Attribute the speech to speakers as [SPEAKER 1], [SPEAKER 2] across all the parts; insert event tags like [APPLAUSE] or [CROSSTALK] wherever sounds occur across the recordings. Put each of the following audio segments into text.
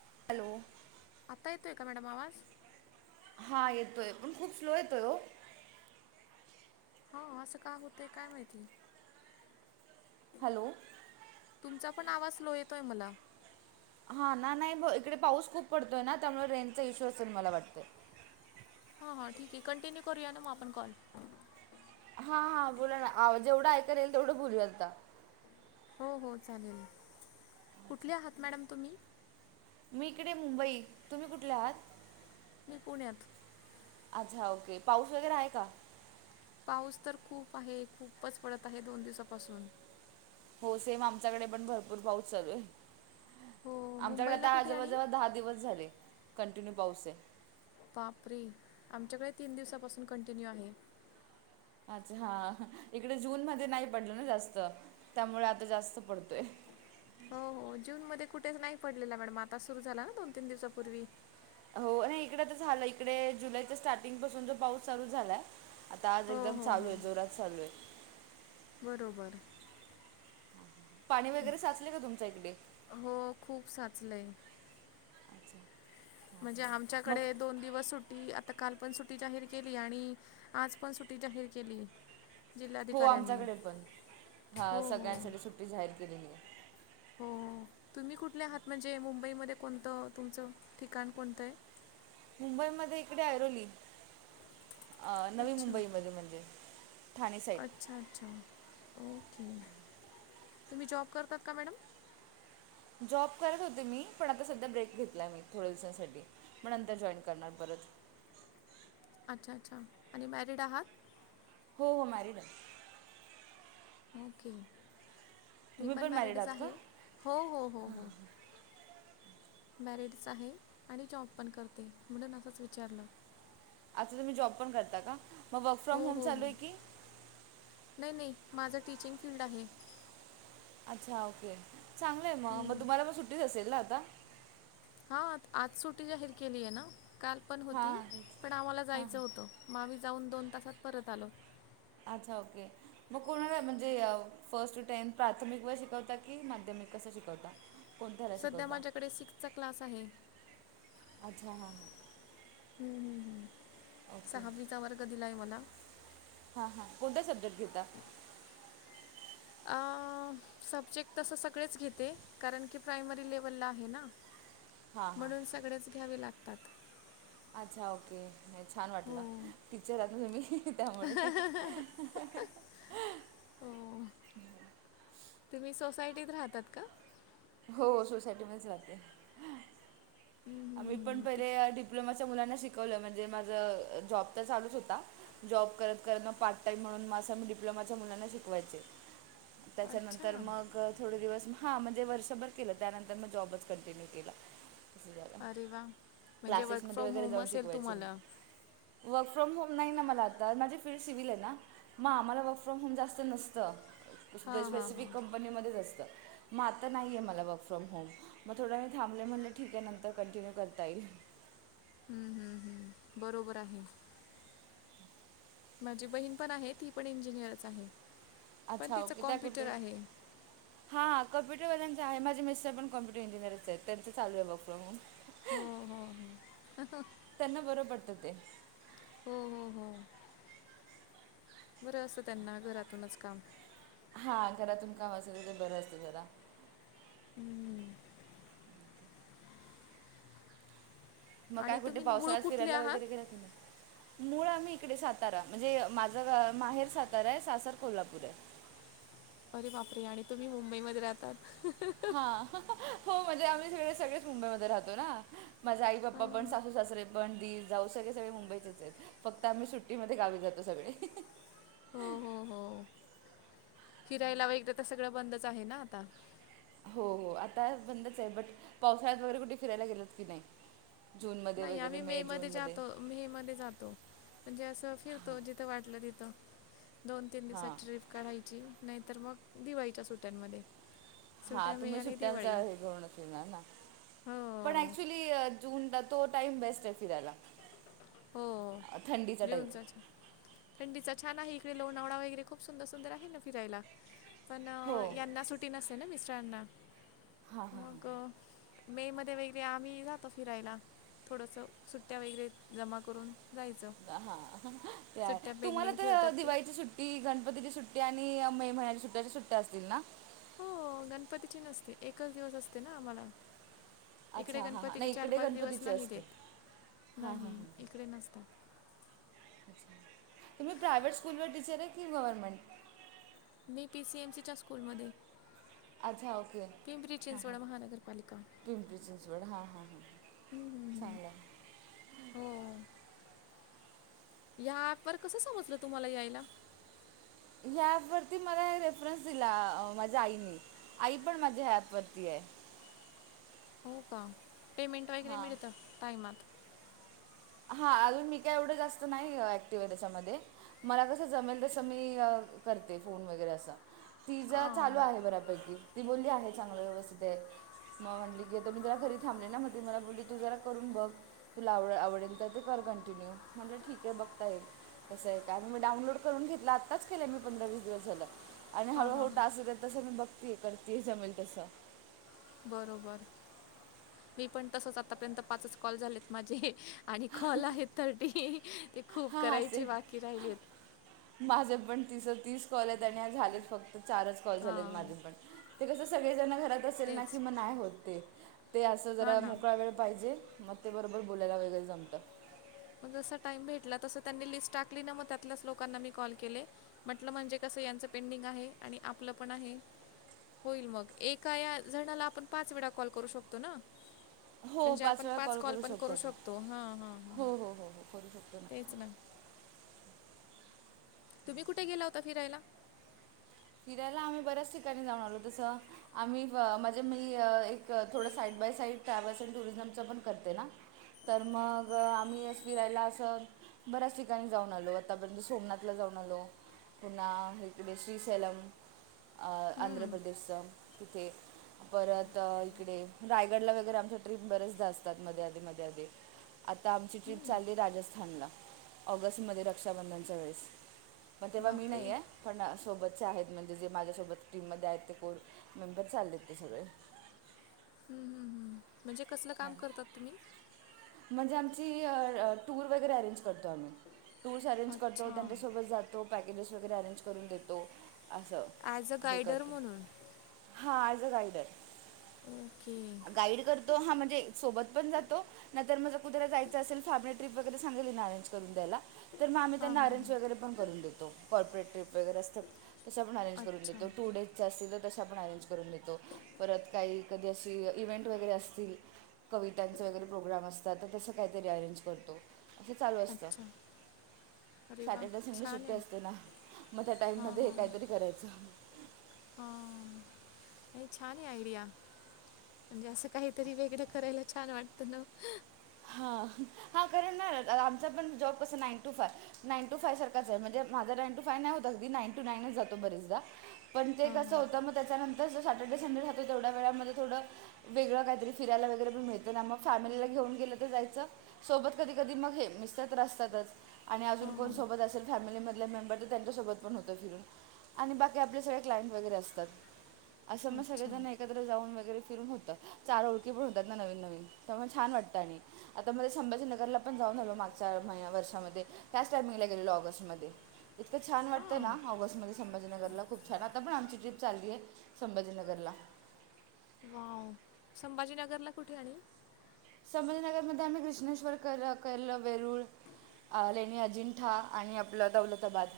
[SPEAKER 1] [UNINTELLIGIBLE]
[SPEAKER 2] आत्ता येतोय का मॅडम आवाज?
[SPEAKER 1] हा येतोय पण खूप स्लो येतोय हो.
[SPEAKER 2] होा असं का होतय काय माहिती?
[SPEAKER 1] हॅलो.
[SPEAKER 2] तुमचा पण आवाज स्लो येतोय मला.
[SPEAKER 1] हा ना नाही म इकडे पाऊस खूप पडतोय ना त्यामुळे रेंजचा इश्यू असेल मला वाटतंय.
[SPEAKER 2] हा हां ठीक आहे कंटिन्यू करूया ना मग आपण कॉल
[SPEAKER 1] हा हा बोला ना जेवढं ऐकायलां येईल तेवढं बोलूया आता
[SPEAKER 2] हो हो चालेल कुठल्या आहात मॅडम तुम्ही?
[SPEAKER 1] मी इकडे मुंबई तुम्ही कुठल्या आहात?
[SPEAKER 2] मी पुण्यात
[SPEAKER 1] अच्छा ओके पाऊस वगैरे आहे का?
[SPEAKER 2] पाऊस तर खूप आहे खूपच पडत आहे दोन दिवसापासून
[SPEAKER 1] हो सेम आमच्याकडे पण भरपूर पाऊस चालू आहे.
[SPEAKER 2] हो
[SPEAKER 1] आमच्याकडे
[SPEAKER 2] मुंबईला
[SPEAKER 1] आता
[SPEAKER 2] कुठे आणि?
[SPEAKER 1] जवळजवळ दहा दिवस झाले कंटिन्यू पाऊस आहे.
[SPEAKER 2] बापरे आमच्याकडे तीन दिवसापासून कंटिन्यू आहे.
[SPEAKER 1] अच्छा हा इकडे जून मध्ये नाही पडलं ना जास्त त्यामुळे आता जास्त पडतोय.
[SPEAKER 2] हो हो जून मध्ये कुठेच नाही पडलेला मॅडम आता सुरू झाला ना दोन तीन दिवसांपूर्वी
[SPEAKER 1] हो नाही इकड तर झालं इकडे जुलैच्या स्टार्टिंग पासून जो पाऊस चालू झालाय. आता आज
[SPEAKER 2] हो
[SPEAKER 1] एकदम
[SPEAKER 2] हो
[SPEAKER 1] चालू
[SPEAKER 2] हो
[SPEAKER 1] आहे जोरात चालू आहे.
[SPEAKER 2] बरोबर.
[SPEAKER 1] पाणी वगैरे साचले का तुमच्या इकडे
[SPEAKER 2] हो खूप साचलंय म्हणजे
[SPEAKER 1] मग
[SPEAKER 2] आमच्याकडे दोन दिवस सुटी आता काल पण सुट्टी जाहीर केली आणि आज पण सुटी जाहीर केली.
[SPEAKER 1] हो
[SPEAKER 2] जिल्हाधिकाऱ्यांनी
[SPEAKER 1] आमच्याकडे पण हा
[SPEAKER 2] हो हो
[SPEAKER 1] सगळ्यांसाठी सुट्टी जाहीर केलेली आहे.
[SPEAKER 2] हो तुम्ही कुठल्या आहात म्हणजे मुंबईमध्ये कोणतं तुमचं ठिकाण कोणतं आहे.
[SPEAKER 1] मुंबईमध्ये इकडे यरोली अ नवी
[SPEAKER 2] अच्छा
[SPEAKER 1] मुंबईमध्ये म्हणजे ठाणे साईट
[SPEAKER 2] अच्छा अच्छा ओके तुम्ही जॉब करतात का मॅडम?
[SPEAKER 1] जॉब करत होते मी पण आता सध्या ब्रेक घेतला मी थोड्या दिवसांसाठी मग नंतर जॉईन करणार परत,
[SPEAKER 2] अच्छा अच्छा आणि मॅरड आहात?
[SPEAKER 1] हो हो माॅरीड आहे.
[SPEAKER 2] ओके मी
[SPEAKER 1] तुम्ही
[SPEAKER 2] पण
[SPEAKER 1] मॅरिड
[SPEAKER 2] मॅरिडच
[SPEAKER 1] आहात का
[SPEAKER 2] आहे हो हो हो हो. मॅरिडच आहे आणि जॉब पण करते म्हणून असंच विचारलं.
[SPEAKER 1] आता तुम्ही जॉब पण करता का मग वर्क फ्रॉम
[SPEAKER 2] हो
[SPEAKER 1] होम
[SPEAKER 2] हो
[SPEAKER 1] चालू
[SPEAKER 2] हो
[SPEAKER 1] आहे की
[SPEAKER 2] नाही नाही माझं टीचिंग फील्ड आहे.
[SPEAKER 1] अच्छा ओके चांगलंय मग मग
[SPEAKER 2] हम्म.
[SPEAKER 1] तुम्हाला पण सुट्टीच असेल ना आता.
[SPEAKER 2] हां आज सुटी जाहीर केली आहे ना काल पण
[SPEAKER 1] हां
[SPEAKER 2] होती
[SPEAKER 1] हां तेच
[SPEAKER 2] पण आम्हाला
[SPEAKER 1] हां
[SPEAKER 2] जायचं
[SPEAKER 1] हां
[SPEAKER 2] होतं. म आम्ही जाऊन दोन तासात परत आलो.
[SPEAKER 1] अच्छा ओके. मग कोणाला म्हणजे फर्स्ट टेनथ प्राथमिक वाईज शिकवता की माध्यमिक कं शिकवता? कोणत्या ह्याला
[SPEAKER 2] सध्या
[SPEAKER 1] शिकवता
[SPEAKER 2] माझ्याकडे सिक्सचा क्लास आहे.
[SPEAKER 1] अच्छा हां ह.
[SPEAKER 2] हम्म हम् हम्
[SPEAKER 1] ओके
[SPEAKER 2] साहवीचा वर्ग दिलाय मला
[SPEAKER 1] हा हा कोणत्या सबजेक्ट घेता?
[SPEAKER 2] सब्जेक्ट तसं सगळेच घेते कारण की प्रायमरी लेवलला आहे ना.
[SPEAKER 1] हां हां
[SPEAKER 2] म्हणून सगळेच घ्यावे लागतात.
[SPEAKER 1] अच्छा ओके नाही छान
[SPEAKER 2] हो
[SPEAKER 1] वाटलं टिचर आहात ना तुम्ही अ हं. त्यामुळे अ हं हं हं.
[SPEAKER 2] हो तुम्ही सोसायटीत राहतात का?
[SPEAKER 1] हो सोसायटी मध्येच राहाते.
[SPEAKER 2] हम्म, हम्म,
[SPEAKER 1] आम्ही पण
[SPEAKER 2] हम्म. ते-
[SPEAKER 1] पहिले डिप्लोमाच्या मुलांना शिकवलं म्हणजे माझा जॉब तर चालूच होता. जॉब करत करत न पार्ट टाइम म्हणून मग असं डिप्लोमाच्या मुलांना शिकवायचे. त्याच्यानंतर
[SPEAKER 2] अच्छा
[SPEAKER 1] मग थोडे दिवस म हां म्हणजे वर्षभर केलं त्यानंतर म जॉबच कंटिन्यूव केला अस झालं.
[SPEAKER 2] अरे वा म्हणजे वर्क
[SPEAKER 1] क्लासेसमध्ये
[SPEAKER 2] फ्रॉम
[SPEAKER 1] वगैरे
[SPEAKER 2] होम
[SPEAKER 1] जाऊन
[SPEAKER 2] असेल
[SPEAKER 1] शिकवायचे
[SPEAKER 2] तुम्हाला.
[SPEAKER 1] मी वर्क फ्रॉम होम नाही ना मला आता माझे फिल्ड सिव्हल आहे ना मग आम्हाला वर्क फ्रॉम होम जास्त नसतं स्पेस
[SPEAKER 2] हां हां
[SPEAKER 1] स्पेसिफिक
[SPEAKER 2] हां
[SPEAKER 1] कंपनीमध्येच असतं. मग आता नाहीये मला वर्क फ्रॉम होम मग थोडं वेळ थांबले म्हटले ठीक आहे नंतर कंटिन्यूव करता येईल.
[SPEAKER 2] हम्म हम्म हम बरोबर आहे. माझी बहीण पण आहे ती पण इंजिनिअर पण
[SPEAKER 1] अच्छा
[SPEAKER 2] तिचं
[SPEAKER 1] ओके त्या कुठे
[SPEAKER 2] कॉम्प्युटर
[SPEAKER 1] आहेत?
[SPEAKER 2] आहे.
[SPEAKER 1] हां कम्पुटरवाल्यांच आहे माझे मिस्टर पण कम्प्युटर इंजिनिअरच आहेत, त्यांच चालू आहे वर्क फॉर्म होम.
[SPEAKER 2] हो हो हो हं हं.
[SPEAKER 1] त्यांना बरं पडतं ते.
[SPEAKER 2] हो हो हो. बरं असं त्यांना घरातूनच काम
[SPEAKER 1] हा घरातूनच काम असेल तर बरं असतं जरा
[SPEAKER 2] हं.
[SPEAKER 1] मग
[SPEAKER 2] आणि
[SPEAKER 1] काय कुठे
[SPEAKER 2] तुम्ही मूळ
[SPEAKER 1] पावसाळ्यात
[SPEAKER 2] कुठले
[SPEAKER 1] फिरायला वगैरे
[SPEAKER 2] आहात
[SPEAKER 1] गेलात कि नाई? मूळ आम्ही इकडे सातारा म्हणजे माझं माहेर साताराय सासर कोल्हापूर ये.
[SPEAKER 2] अरे बापरे आणि तुम्ही मुंबईमध्ये राहतात ह ह.
[SPEAKER 1] हा हं हं हो म्हणजे आम्ही सगळे सगळेच मुंबईमध्ये राहतो ना. माझे आई बाबा पण
[SPEAKER 2] हो
[SPEAKER 1] सासू सासरे पण दिर जाऊ सगळे सगळे मुंबईतच आहेत फक्त आम्ही सुट्टीमध्ये गावी जातो सगळे अ हं हं.
[SPEAKER 2] हो हो हो फिरायला वैगेरे सगळं बंदच आहे ना आता.
[SPEAKER 1] हो हो आता बंदच आहे बट पावसाळ्यात वगैरे कुठे फिरायला गेलात की नाही? जूनमध्ये वगैरे मे जून मध्ये
[SPEAKER 2] मे मध्ये जातो म्हणजे असं फिरतो जिथं वाटलं तिथं. दोन तीन दिवसात
[SPEAKER 1] हां
[SPEAKER 2] ट्रीप काढायची नाहीतर मग दिवाळीच्या सुट्यांमध्ये.
[SPEAKER 1] हा तुम्ही सुट्ट्यांचा हे करूनच फिरणार ना पण
[SPEAKER 2] हो
[SPEAKER 1] ऍक्च्युली जूनला तो टाइम बेस्ट आहे फिरायला.
[SPEAKER 2] हो
[SPEAKER 1] अ, थंडीचा टाईम
[SPEAKER 2] घेऊन जा चा थंडीचा छान आहे इकडे लोणावळा वगैरे खूप सुंदर सुंदर आहे ना फिरायला. पण
[SPEAKER 1] हो
[SPEAKER 2] यांना सुटी नसते ना मिस्टरांना
[SPEAKER 1] हां
[SPEAKER 2] मग मे मध्ये वगैरे आम्ही जातो फिरायला थोडंसं सुट्ट्या वगैरे जमा करून जायचं.
[SPEAKER 1] हा अ हं हं ते आहे
[SPEAKER 2] सुट्ट्या
[SPEAKER 1] तुम्हाला
[SPEAKER 2] पेंडिंग
[SPEAKER 1] तर
[SPEAKER 2] ठेवतात ते
[SPEAKER 1] दिवाळीच्या सु टी गणपतीची सुट्टी आणि मे महिन्याची सुट्ट्या अश्या सुट्ट्या असतील ना?
[SPEAKER 2] हो गणपतीची नसते एकच दिवस असते ना आम्हाला. इकडे
[SPEAKER 1] अच्छा हां हां
[SPEAKER 2] गणपतीचे
[SPEAKER 1] नाही
[SPEAKER 2] चार
[SPEAKER 1] इकडे
[SPEAKER 2] पाच दिवस
[SPEAKER 1] गणपतीची
[SPEAKER 2] नाही
[SPEAKER 1] असते
[SPEAKER 2] देत
[SPEAKER 1] हां हां
[SPEAKER 2] नाही
[SPEAKER 1] हां
[SPEAKER 2] इकडे नसतात.
[SPEAKER 1] तुम्ही प्रायव्हेट स्कूल वर टीचर आहे की गव्हर्नमेंट?
[SPEAKER 2] मी पीसीएमसीच्या स्कूलमध्ये
[SPEAKER 1] अच्छा ओके
[SPEAKER 2] पिंपरी
[SPEAKER 1] हां हां
[SPEAKER 2] चिंचवडा महानगरपा
[SPEAKER 1] पिंपरी चिंचवड हा हा
[SPEAKER 2] हम्म, हम्म, हम्म.
[SPEAKER 1] चांगलाय.
[SPEAKER 2] हो या ॲप वर कसं समजलं तुम्हाला यायला?
[SPEAKER 1] ह्या ॲप वरती मला रेफरन्स दिला अ माझ्या आईने. आई पण माझी ह्या ॲप वरती आहे.
[SPEAKER 2] हो का [INAUDIBLE] पेमेंट वगैरे
[SPEAKER 1] हां
[SPEAKER 2] मिळतं टायमात.
[SPEAKER 1] हा अजून मी काय एवढं जास्त नाही ऍक्टिव्ह त्याच्यामध्ये. मला कसं जमेल तसं मी [INAUDIBLE] करते फोन वगैरे असं.. पिझ्झा
[SPEAKER 2] हां
[SPEAKER 1] चालू आहे बऱ्यापैकी ती बोलली आहे चांगली व्यवस्थित आहे. मग म्हटली की, तर मी जरा घरी थांबले ना मग मला बोलली तू जरा करून बघ तुला आवड [INAUDIBLE] आवडेल. ते कर कंटिन्यूव म्हटलं ठीक आहे बघता येईल कसं आहे काय मग डाउनलोड करून घेतला आत्ताच केलंय मी पंधरा वीस दिवस झालं. आणि
[SPEAKER 2] हां हां
[SPEAKER 1] हळूहळू
[SPEAKER 2] हां
[SPEAKER 1] टास्क येतात तसं मी बघतेय करतीये जमेल तसं.
[SPEAKER 2] बरोबर. मी पण तसंच आतापर्यंत पाचच कॉल झालेत माझे. आणि कॉल आहेत तर, [UNINTELLIGIBLE] तें खूप
[SPEAKER 1] हां हां
[SPEAKER 2] करायचे
[SPEAKER 1] सेम
[SPEAKER 2] बाकी राहिलेत.
[SPEAKER 1] माझे पण तीस -तीस कॉल आहेत आणि झालेत फक्त चारच कॉल झालेत
[SPEAKER 2] हां
[SPEAKER 1] माझे पण ते कसं सगळेजण घरात असेल ना कि
[SPEAKER 2] तेच
[SPEAKER 1] मग नाय होत ते. ते असं
[SPEAKER 2] हां
[SPEAKER 1] जरा
[SPEAKER 2] ना
[SPEAKER 1] मोकळा वेळ पाहिजे, मग ते बरोबर बोलायला वगैरे जमतं.
[SPEAKER 2] मग जंस टाइम भेटला तसं त्यांनी लिस्ट टाकली ना मग त्यातल्याच लोकांना मी कॉल केले. म्हटलं म्हणजे कसं याचे पेंडिंग आहे. आणि आपलं पण आहे. होईल मग एका या जणाला आपण पाच वेळा कॉल करू शकतो ना? म्हणजे आपण पाच कॉल पण करू शकतो हा -हा -हा.
[SPEAKER 1] हो हो हो हो करू शकतोय.
[SPEAKER 2] तेच ना.. तुम्ही कुठे गेला होता फिरायला?
[SPEAKER 1] फिरायला आम्ही बऱ्याच ठिकाणी जाऊन आलो तस आम्ही म्हणजे मी एक थोडं side by side travels and टुरिझमच पण करते ना.. तर मग आम्ही फिरायला असं.. बऱ्याच ठिकाणी जाऊन आलो आतापर्यंत सोमनाथला जाऊन आलो पुन्हा इकडे श्री.. झेलम, अ..
[SPEAKER 2] हम्म,
[SPEAKER 1] आंधरप्रदेश चं तिथे. परत इकडे रायगडला वगैरे आपल्या ट्रीप बऱ्याचदा असतात मध्ये आधी- मध्ये आधी. आता आमची ट्रीप चालली राजस्थानला ऑगस्टमध्ये रक्षाबंधनच्या वेळेस. मग तेव्हा मी
[SPEAKER 2] बापरे
[SPEAKER 1] नाही आहे
[SPEAKER 2] हम्म,
[SPEAKER 1] पण सोबत चे आहेत म्हणजे जे माझ्यासोबत टीम मध्ये आहेत ते कोण मेंबर चाललेत ते सगळे.
[SPEAKER 2] हं हं हं म्हणजे कसलं काम करतात तुम्ही?
[SPEAKER 1] म्हणजे आमची टूर वगैरे अरेंज करतो आम्ही टूर्स अरेंज करतो
[SPEAKER 2] अच्छा
[SPEAKER 1] त्यांच्यासोबत जातो पॅकेजेस वगैरे अरेंज करून देतो. असं
[SPEAKER 2] ॲज अ गायडर म्हणून
[SPEAKER 1] हा as a guider.
[SPEAKER 2] Okay.
[SPEAKER 1] Guide करतो, हा म्हणजे सोबत पण जातो. नंतर मग कुठेतरी जायंच असेल फॅमिली ट्रीप वगैरे सांगेल ना अरेंज करून द्यायला. तर मग आम्ही
[SPEAKER 2] हां
[SPEAKER 1] त्यांना
[SPEAKER 2] हां
[SPEAKER 1] अरेंज
[SPEAKER 2] हां
[SPEAKER 1] वगैरे पण करून देतो कॉर्पोरेट ट्रीप.. वगैरे असतात तसं आपण अरेंज करून
[SPEAKER 2] अच्छा
[SPEAKER 1] देतो टू डेज असतील तर त आपण अरेंज करून देतो परत काही कधी अशी इव्हेंट वगैरे असतील कवितांच वगैरे प्रोग्राम असतात तर तसं काहीतरी अरेंज करतो. ते चालू असत.
[SPEAKER 2] अच्छा अरे वा
[SPEAKER 1] सॅटरडे संडे
[SPEAKER 2] छान
[SPEAKER 1] सुट्टी
[SPEAKER 2] आहे
[SPEAKER 1] असते ना मग त्या टाइम
[SPEAKER 2] हां
[SPEAKER 1] मध्ये हे
[SPEAKER 2] हां
[SPEAKER 1] काहीतरी करायचं.
[SPEAKER 2] हां नाही छान आहे आयडिया. म्हणजे असं काहीतरी वेगळं करायला छान वाटतं ना.
[SPEAKER 1] हा -हा कारण ना आमचा पण जॉब कसा नाईन टू फार नाईन टू फायव फाय सारखाच आहे म्हणजे माझा नाईन टू फाय नाही होता अगदी नाईन टू नाईनच जातो बरंचदा. पण ते
[SPEAKER 2] हां
[SPEAKER 1] कंस
[SPEAKER 2] हां
[SPEAKER 1] होतं मग त्याच्यानंतर सॅटर्डे संडे राहत्यात तो तेवढ्या वेळामध्ये थोडं वेगळं काय तरी फिरायला वगैरे पण मिळते ना मग फॅमिलीला घेऊन गेलं जायच सोबत कधी- कधी मग हे मिस्टर तर असतातच. आणि अजून
[SPEAKER 2] हां
[SPEAKER 1] कोण
[SPEAKER 2] हां
[SPEAKER 1] सोबत असेल फॅमिलीमधले मेंबर त्यांच्या सोबत पण होत फिरून आणि बाकी आपले सगळे क्लाइंट वगैरे असतात. असं मग
[SPEAKER 2] अच्छा
[SPEAKER 1] सगळेजण एक एकत्र जाऊन वगैरे फिरून होतं चार ओळखी पण होतात ना नवीन नवीन तर त्यामुळ छान वाटतं आणि आता मध्ये संभाजीनगरला पण जाऊन आलो मागच्या महिन् वर्षामध्ये त्याच टाइमिंगला गेलेलो ऑगस्टमध्ये. इतकं छान वाटतं
[SPEAKER 2] हां
[SPEAKER 1] ना ऑगस्टमध्ये संभाीनगरला खूप छान आता पण आमची ट्रीप चाललीये संभाजीनगरला.
[SPEAKER 2] वाव! संभाजीनगरला कुठे? आणि
[SPEAKER 1] संभाजीनगरमध्ये आम्ही कृष्णेश्वर केल केलं वेरुळ अ लेणी अजिंठा आणि आपलं दौलताबाद.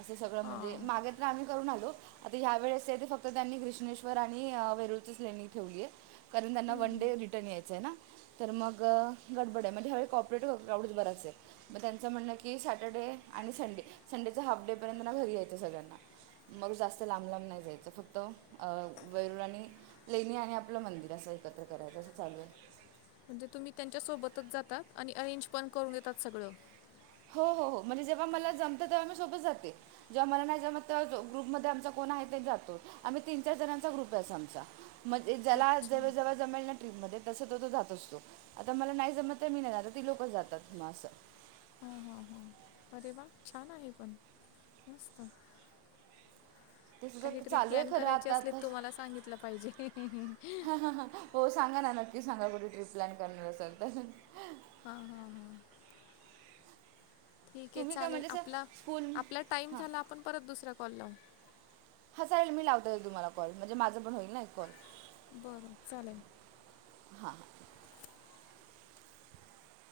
[SPEAKER 1] असं सगळं
[SPEAKER 2] हां
[SPEAKER 1] म्हणजे मागे तर आम्ही करून आलो आता ह्या वेळेसये ते फक्त त्यांनी कृष्णेश्वर आणि अ वेरुळचीच लेणी ठेवलीय. कारण त्यांना वन डे रिटर्न यायचंय ना. तर मग गडबड आहे म्हणजे ह्यावेळी कॉ-ऑपरेटवं क्राऊड बराच आहे. मग त्यांचं म्हणणं की सॅटरडे आणि संडे संडेच हाफ डे पर्यंत ना घरी यायचं सगळ्यांना. मग जास्त लांब लांब नाय जायचं फक्त अ वैरूळ आणि लेणी आणि आपलं मंदिर असं एकत्र करायच असं चालू आहे.
[SPEAKER 2] म्हणजे तुम्ही त्यांच्या सोबतच जाता आणि अरेंज पण करून येतात सगळं
[SPEAKER 1] हो हो हो म्हणजे जेव्हा मला जमत तेव्हा मी सोबत जाते. जेव्हा मला नाय जमत तेव्हा ग्रुपमध्ये आमचा कोण आहे ते जातो. आम्ही तीन चार जणांचा ग्रुप आहे असा आमचा म्हणजे ज्याला
[SPEAKER 2] अच्छा
[SPEAKER 1] जेवे जवळ जमेल ना ट्रीप मध्ये तस तो तो जात असतो आता मला नाय जमतये मी नाय आता ती लोक जातात म असं
[SPEAKER 2] ह हा हा अरे वा! छान आहे पण मस्त.
[SPEAKER 1] ते सुद्धा
[SPEAKER 2] काही ट्रिप
[SPEAKER 1] चालू आहे
[SPEAKER 2] प्लॅन
[SPEAKER 1] खरं
[SPEAKER 2] करायची
[SPEAKER 1] आता
[SPEAKER 2] असले
[SPEAKER 1] आताच
[SPEAKER 2] तुम्हाला सांगितलं पाहिजे.
[SPEAKER 1] हो सांगा ना नक्की सांगा कुठे ट्रीप प्लॅन करणार असाल तर.
[SPEAKER 2] हा हा हा. ठीक आहे
[SPEAKER 1] तुम्ही काय
[SPEAKER 2] चालेल
[SPEAKER 1] म्हणजे असं
[SPEAKER 2] आपला
[SPEAKER 1] स्कूल
[SPEAKER 2] आपला टाईम
[SPEAKER 1] हां
[SPEAKER 2] झाला आपण परत दुसरा कॉल लावू.
[SPEAKER 1] हा चालेल मी लावते तुम्हाला कॉल म्हणजे माझ पण होईल ना एक कॉल.
[SPEAKER 2] बरं चालेल.
[SPEAKER 1] हा